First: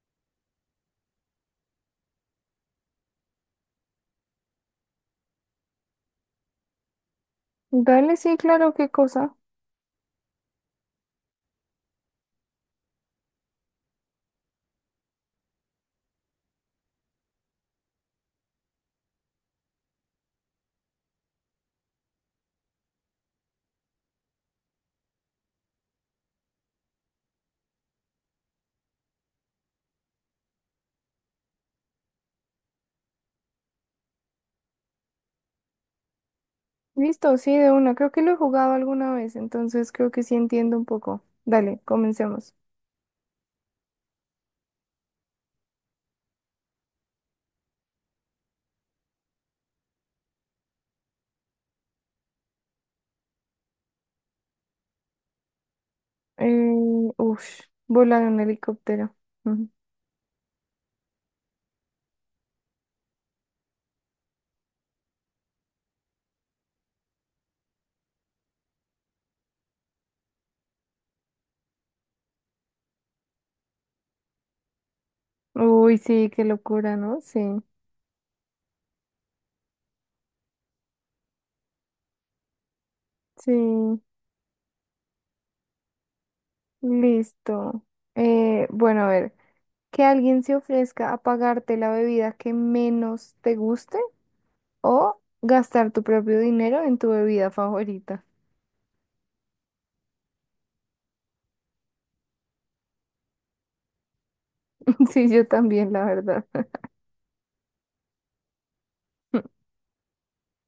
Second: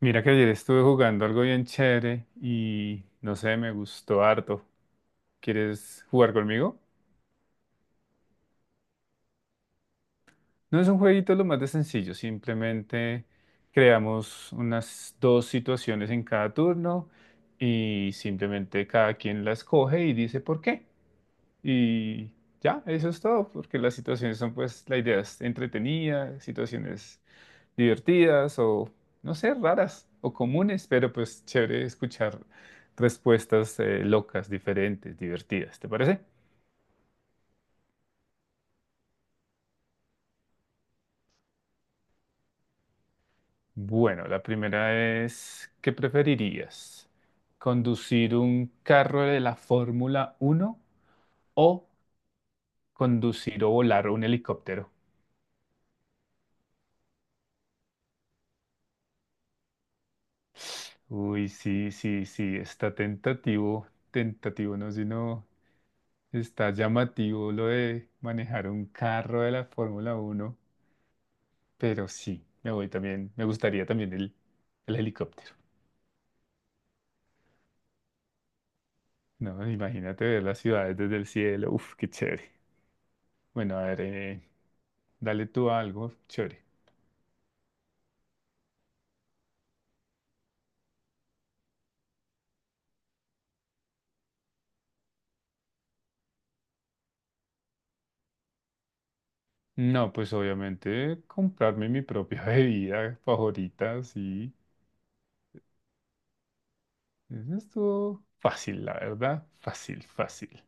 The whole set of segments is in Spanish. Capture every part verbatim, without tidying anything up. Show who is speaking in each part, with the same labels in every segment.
Speaker 1: Mira que ayer estuve jugando algo bien chévere y no sé, me gustó harto. ¿Quieres jugar conmigo?
Speaker 2: Dale, sí, claro, qué cosa.
Speaker 1: No, es un jueguito lo más de sencillo, simplemente creamos unas dos situaciones en cada turno y simplemente cada quien las coge y dice por qué. Y ya, eso es todo, porque las situaciones son pues, la idea es entretenida, situaciones divertidas o, no sé, raras o comunes, pero pues chévere escuchar respuestas eh, locas, diferentes, divertidas, ¿te parece?
Speaker 2: Listo, sí, de una. Creo que lo he jugado alguna vez, entonces creo que sí entiendo un poco. Dale, comencemos.
Speaker 1: Bueno, la primera es, ¿qué preferirías? ¿Conducir un carro de la Fórmula uno o conducir o volar un helicóptero?
Speaker 2: Eh, ush, Volar en helicóptero. Ujú.
Speaker 1: Uy, sí, sí, sí, está tentativo, tentativo, no, sino está llamativo lo de manejar un carro de la Fórmula uno. Pero sí, me voy también, me gustaría también el, el helicóptero.
Speaker 2: Uy, sí, qué locura, ¿no? Sí,
Speaker 1: No, imagínate ver las ciudades desde el cielo. Uf, qué chévere. Bueno, a
Speaker 2: sí,
Speaker 1: ver, eh, dale tú algo chévere.
Speaker 2: listo. Eh, bueno, a ver, que alguien se ofrezca a pagarte la bebida que menos te guste o gastar tu propio dinero en tu bebida favorita.
Speaker 1: No, pues obviamente comprarme mi propia bebida favorita, sí.
Speaker 2: Sí, yo también, la verdad.
Speaker 1: Eso estuvo fácil, la verdad. Fácil, fácil.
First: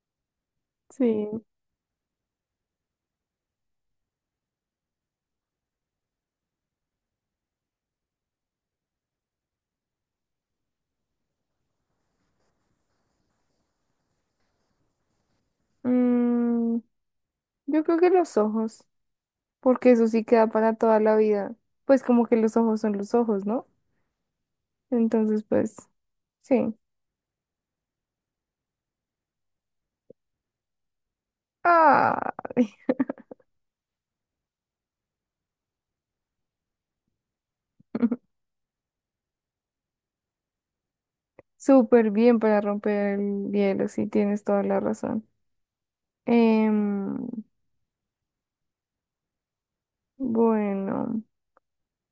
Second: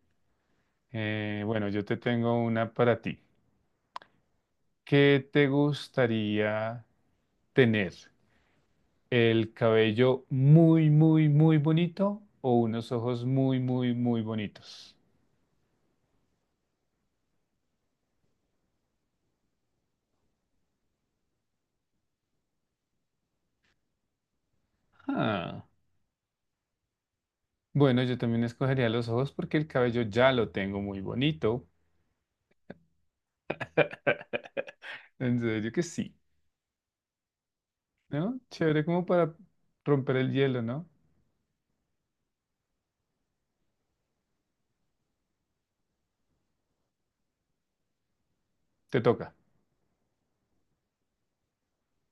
Speaker 2: Sí.
Speaker 1: Eh, bueno, yo te tengo una para ti. ¿Qué te gustaría tener? ¿El cabello muy, muy, muy bonito o unos ojos muy, muy, muy bonitos?
Speaker 2: Mm, Yo creo que los ojos, porque eso sí queda para toda la vida. Pues como que los ojos son los ojos, ¿no? Entonces,
Speaker 1: Ah,
Speaker 2: pues, sí.
Speaker 1: bueno, yo también escogería los ojos porque el cabello ya lo tengo muy bonito.
Speaker 2: Ah,
Speaker 1: En serio que sí, ¿no? Chévere como para romper el hielo, ¿no?
Speaker 2: súper bien para romper el hielo, sí, tienes toda la razón. Em,
Speaker 1: Te toca.
Speaker 2: bueno,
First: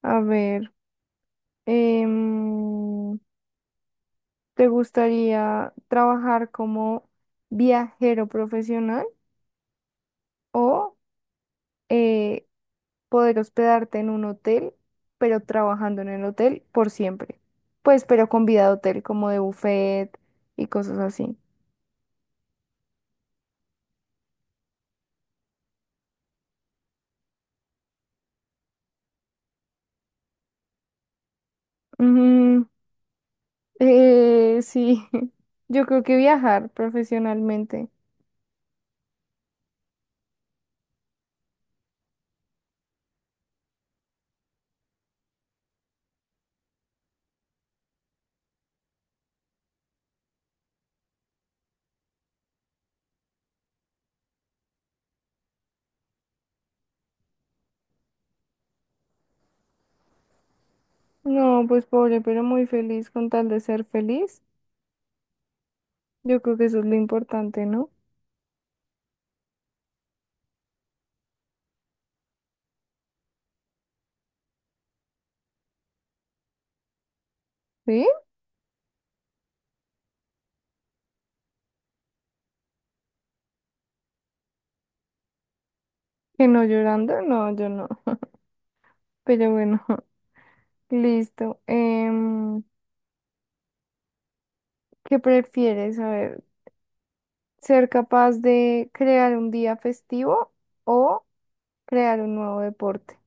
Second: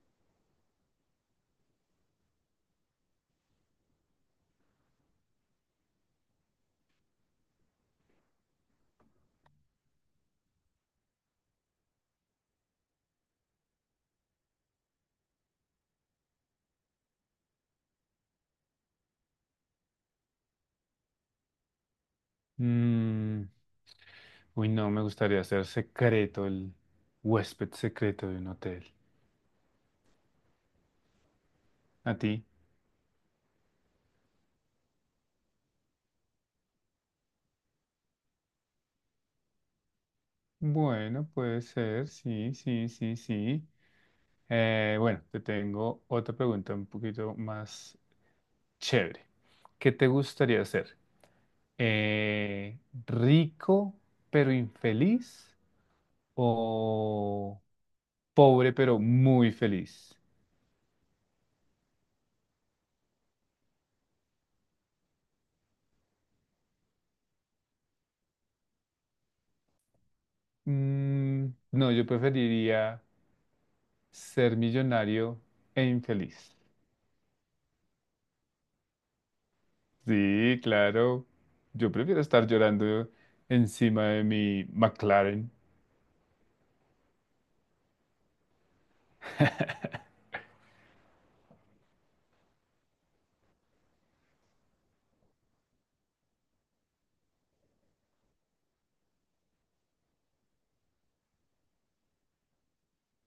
Speaker 2: a ver, em, ¿te gustaría trabajar como viajero profesional o eh, poder hospedarte en un hotel, pero trabajando en el hotel por siempre? Pues, pero con vida de hotel, como de buffet y cosas así.
Speaker 1: Mm, uy, no, me gustaría ser secreto, el huésped secreto de un hotel. ¿A ti?
Speaker 2: Mm, eh, sí, yo creo que viajar profesionalmente.
Speaker 1: Bueno, puede ser, sí, sí, sí, sí. Eh, bueno, te tengo otra pregunta un poquito más chévere. ¿Qué te gustaría ser? Eh, ¿Rico pero infeliz o pobre pero muy feliz?
Speaker 2: No, pues pobre, pero muy feliz con tal de ser feliz. Yo creo que eso es lo importante, ¿no?
Speaker 1: Mm, no, yo preferiría ser millonario e infeliz.
Speaker 2: ¿Sí?
Speaker 1: Sí, claro. Yo prefiero estar llorando encima de mi McLaren.
Speaker 2: Que no llorando, no, yo no. Pero bueno, listo. Em, ¿qué prefieres? A ver. Ser capaz de crear un día festivo o crear un nuevo deporte.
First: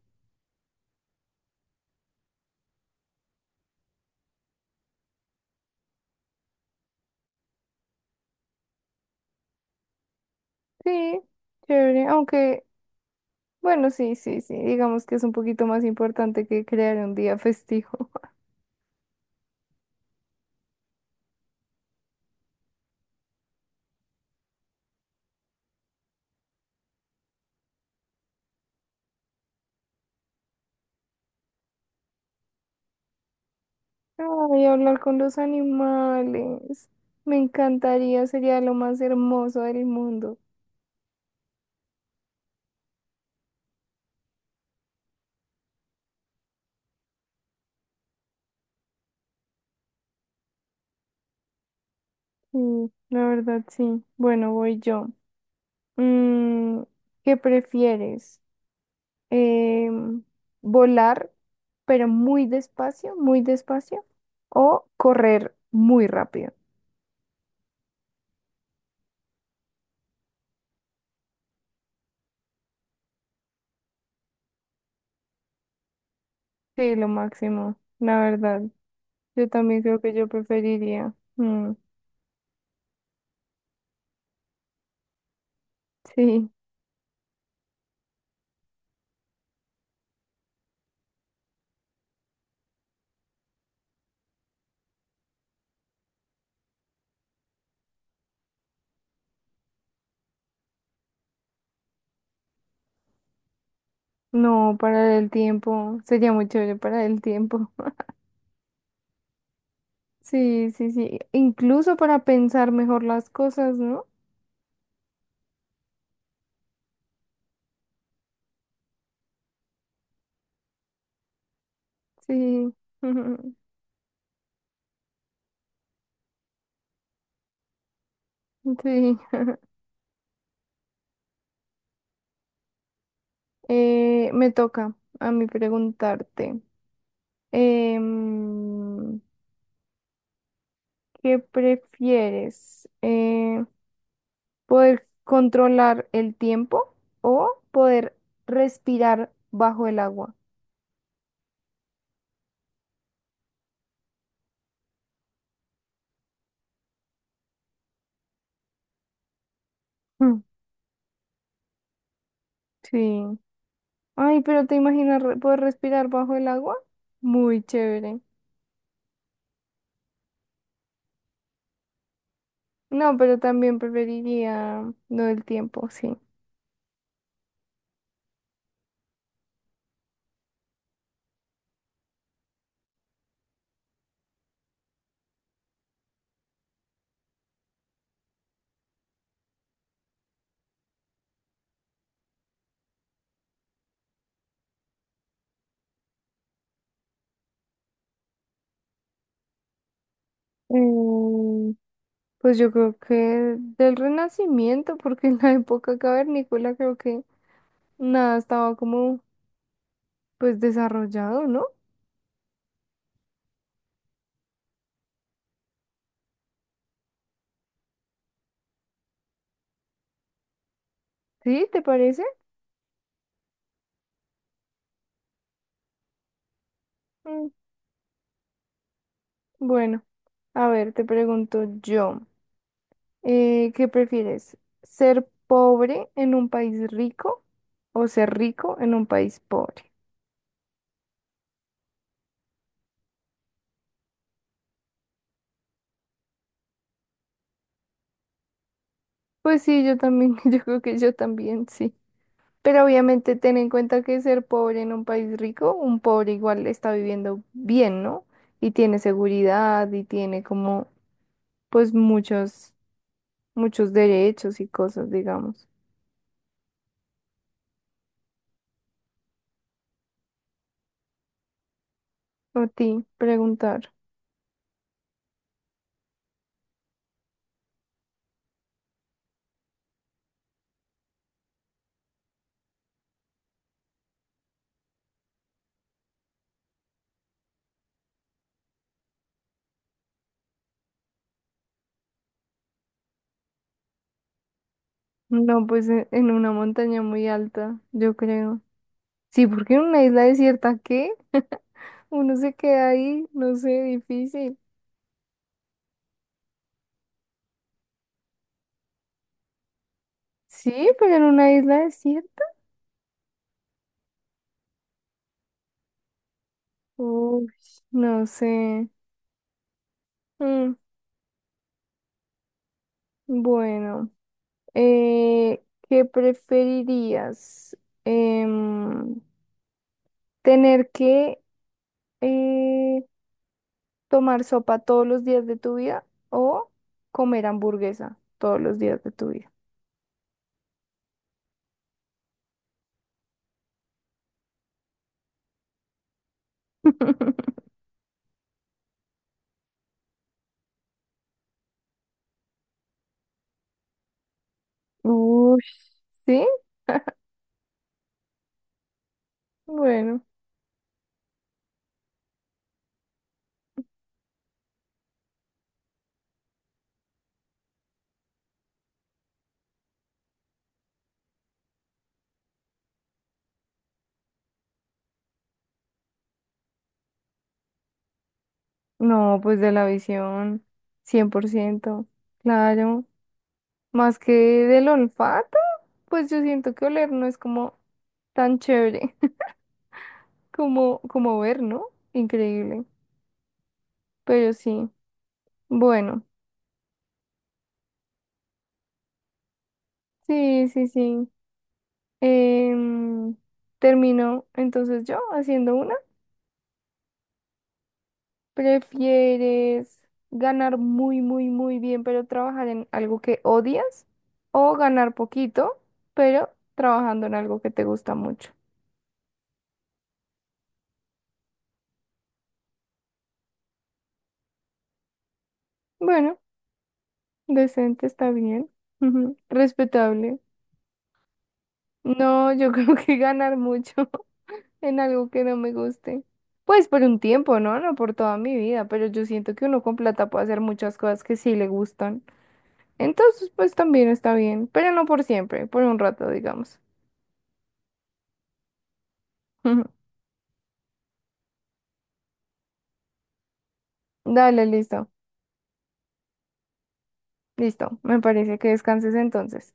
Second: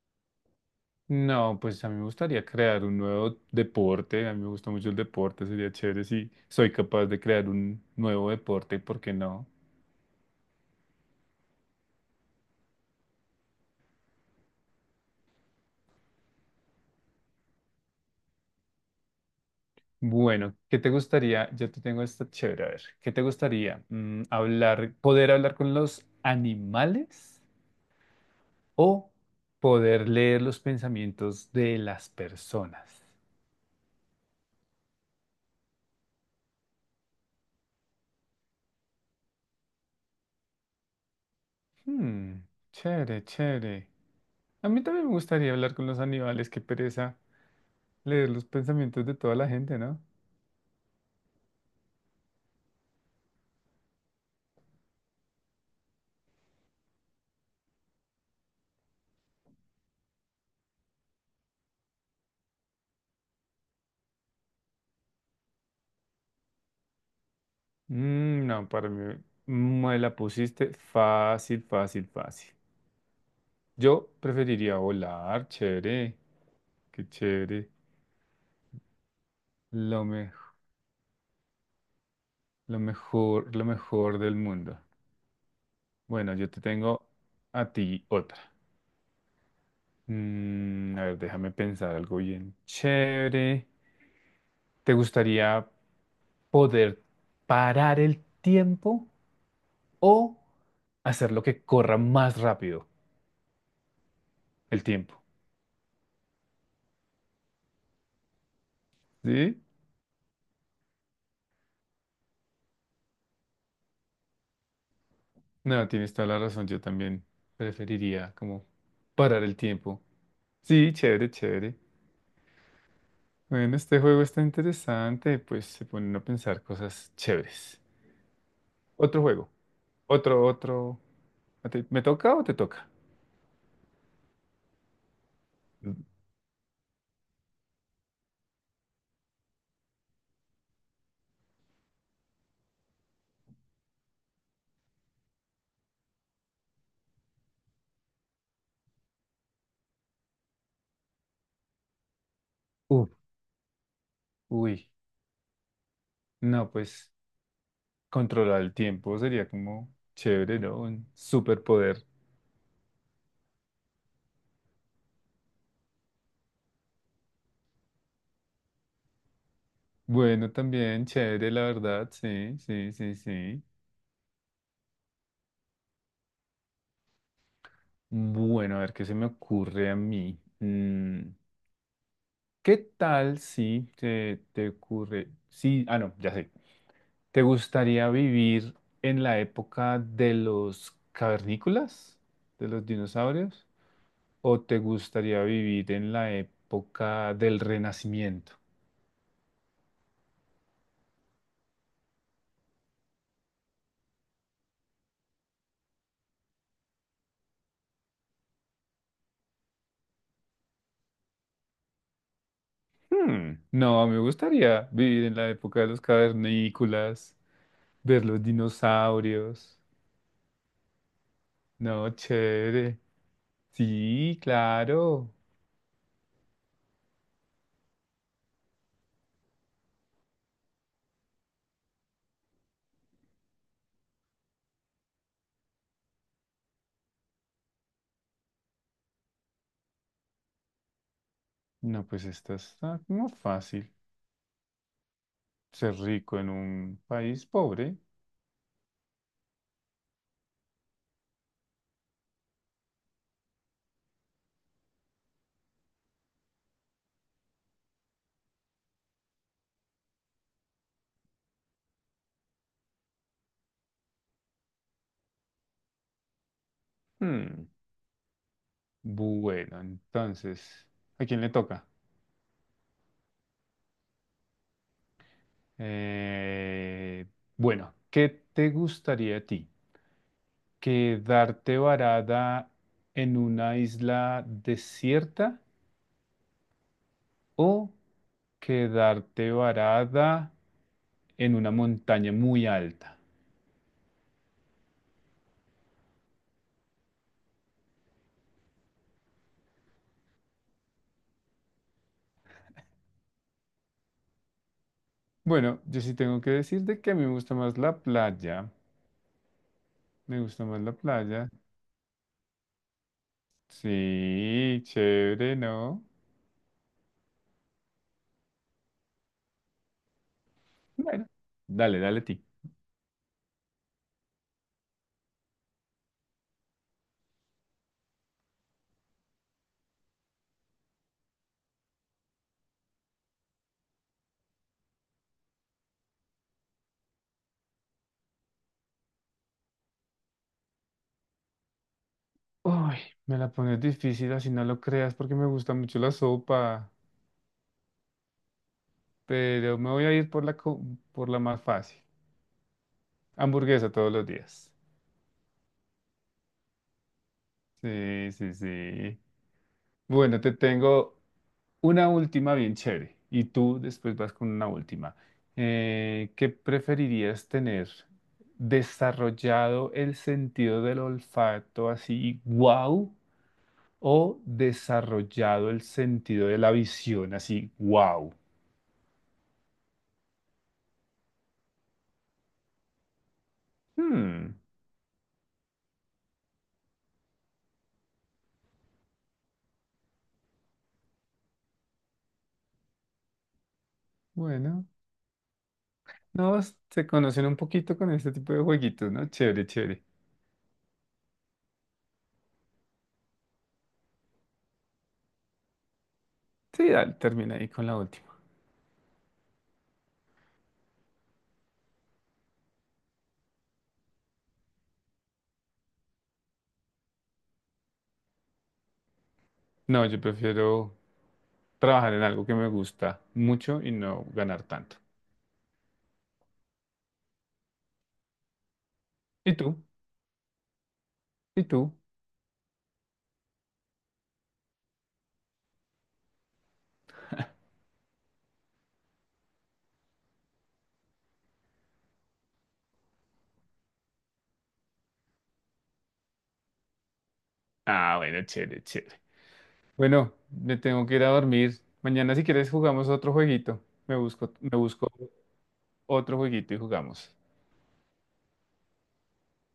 Speaker 1: No, pues a mí me gustaría crear un nuevo deporte, a mí me gusta mucho el deporte, sería chévere si soy capaz de crear un nuevo deporte, ¿por qué no?
Speaker 2: Sí, chévere, aunque, bueno, sí, sí, sí, digamos que es un poquito más importante que crear un día festivo.
Speaker 1: Bueno, ¿qué te gustaría? Yo te tengo esta chévere, a ver, ¿qué te gustaría? Mm, hablar, poder hablar con los animales o poder leer los pensamientos de las personas.
Speaker 2: Ay, hablar con los animales, me encantaría, sería lo más hermoso del mundo.
Speaker 1: Hmm, chévere, chévere. A mí también me gustaría hablar con los animales, qué pereza leer los pensamientos de toda la gente, ¿no?
Speaker 2: Sí, la verdad, sí. Bueno, voy yo. Mm, ¿Qué prefieres? em, Volar, pero muy despacio, muy despacio, o correr muy rápido.
Speaker 1: Mm, no, para mí me la pusiste fácil, fácil, fácil. Yo preferiría volar, chévere,
Speaker 2: Sí,
Speaker 1: qué
Speaker 2: lo
Speaker 1: chévere.
Speaker 2: máximo, la verdad. Yo también creo
Speaker 1: Lo
Speaker 2: que yo
Speaker 1: mejor,
Speaker 2: preferiría. Mm,
Speaker 1: lo mejor, lo mejor del mundo. Bueno,
Speaker 2: sí,
Speaker 1: yo te tengo a ti otra. Mm, a ver, déjame pensar algo bien chévere. ¿Te gustaría poder parar el tiempo o hacer lo que corra más rápido
Speaker 2: no,
Speaker 1: el
Speaker 2: para
Speaker 1: tiempo?
Speaker 2: el tiempo. Sería muy chévere para el tiempo.
Speaker 1: ¿Sí?
Speaker 2: Sí, sí, sí. Incluso para pensar mejor las cosas, ¿no?
Speaker 1: No, tienes toda la razón, yo también preferiría como parar el tiempo. Sí, chévere, chévere.
Speaker 2: Sí.
Speaker 1: Bueno, este juego está interesante, pues se ponen a pensar cosas chéveres.
Speaker 2: Sí.
Speaker 1: Otro juego, otro, otro. ¿A ti- ¿Me toca o te toca?
Speaker 2: Eh, me toca a mí preguntarte. Em, ¿Qué prefieres? Eh, ¿poder controlar el tiempo o poder respirar bajo el agua?
Speaker 1: Uf, uy, no, pues controlar el tiempo sería como
Speaker 2: Mm,
Speaker 1: chévere, ¿no? Un superpoder.
Speaker 2: sí. Ay, pero ¿te imaginas re- poder respirar bajo el agua? Muy chévere.
Speaker 1: Bueno, también chévere, la verdad, sí, sí, sí,
Speaker 2: No, pero
Speaker 1: sí.
Speaker 2: también preferiría lo del tiempo, sí.
Speaker 1: Bueno, a ver qué se me ocurre a mí. Mm. ¿Qué tal si te, te ocurre, sí, ah, no, ya sé, ¿te gustaría vivir en la época de los cavernícolas, de los dinosaurios, o te gustaría vivir en la época del Renacimiento?
Speaker 2: Mm, pues yo creo que del Renacimiento, porque en la época cavernícola creo que nada estaba como pues desarrollado, ¿no?
Speaker 1: Hmm, no, me gustaría vivir en la época de los cavernícolas, ver los dinosaurios.
Speaker 2: ¿Sí? ¿Te
Speaker 1: No,
Speaker 2: parece?
Speaker 1: chévere. Sí, claro.
Speaker 2: Bueno, a ver, te pregunto yo, eh, ¿qué prefieres? ¿Ser pobre en un país rico o ser rico en un país pobre?
Speaker 1: No, pues esta está como fácil, ser rico en un país pobre.
Speaker 2: Pues sí, yo también, yo creo que yo también, sí. Pero obviamente ten en cuenta que ser pobre en un país rico, un pobre igual está viviendo bien, ¿no? Y tiene seguridad y tiene como, pues muchos, muchos derechos y cosas, digamos.
Speaker 1: Hmm, bueno, entonces, ¿a quién le toca?
Speaker 2: A ti, preguntar.
Speaker 1: Eh, bueno, ¿qué te gustaría a ti? ¿Quedarte varada en una isla desierta o quedarte varada en una montaña muy alta?
Speaker 2: No, pues e- en una montaña muy alta, yo creo. Sí, porque en una isla desierta, ¿qué? Uno se queda ahí, no sé, difícil.
Speaker 1: Bueno, yo sí tengo que decirte que a mí me gusta más la playa. Me gusta más
Speaker 2: Sí,
Speaker 1: la
Speaker 2: pero en
Speaker 1: playa.
Speaker 2: una isla desierta.
Speaker 1: Sí, chévere, ¿no?
Speaker 2: Uy, no sé. Mm,
Speaker 1: Bueno, dale, dale a ti.
Speaker 2: bueno, eh, ¿qué preferirías? Em, ¿Tener que eh, tomar sopa todos los días de tu vida o comer hamburguesa todos los días de tu vida?
Speaker 1: Uy, me la pones difícil, así no lo creas, porque me gusta mucho la sopa, pero me voy a ir por la, co- por la más fácil. Hamburguesa todos los días.
Speaker 2: Uy, sí,
Speaker 1: Sí, sí, sí.
Speaker 2: bueno.
Speaker 1: Bueno, te tengo una última bien chévere, y tú después vas con una última. Eh, ¿qué preferirías tener? ¿Desarrollado el sentido del olfato así, wow? ¿O desarrollado el sentido de la visión así, wow?
Speaker 2: No, pues de la visión, cien por ciento claro. Más que del olfato, pues yo siento que oler no es como tan chévere como, como ver, ¿no? Increíble. Pero
Speaker 1: Bueno,
Speaker 2: sí, bueno,
Speaker 1: no, se conocen un poquito con este tipo de jueguitos, ¿no? Chévere, chévere.
Speaker 2: sí, sí, sí. Em, Termino entonces yo haciendo una.
Speaker 1: Sí, dale, termina ahí con la última.
Speaker 2: ¿Prefieres ganar muy, muy, muy bien, pero trabajar en algo que odias? ¿O ganar poquito, pero trabajando en algo que te gusta mucho?
Speaker 1: No, yo prefiero trabajar en algo que me gusta mucho y no ganar tanto.
Speaker 2: Bueno. Decente está bien. Ujú.
Speaker 1: ¿Y tú?
Speaker 2: Respetable.
Speaker 1: ¿Y tú?
Speaker 2: No, yo creo que ganar mucho en algo que no me guste. Pues por un tiempo, ¿no? No por toda mi vida, pero yo siento que uno con plata puede hacer muchas cosas que sí le gustan. Entonces, pues también está bien, pero no por siempre, por un rato, digamos.
Speaker 1: Ah, bueno, chévere, chévere. Bueno, me tengo que ir a dormir. Mañana si quieres jugamos otro jueguito. Me busco,
Speaker 2: Dale,
Speaker 1: me
Speaker 2: listo,
Speaker 1: busco otro jueguito y jugamos.
Speaker 2: listo. Me parece que descanses entonces.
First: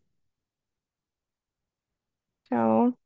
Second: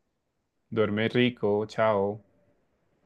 Speaker 1: Duerme rico, chao.
Speaker 2: Chao.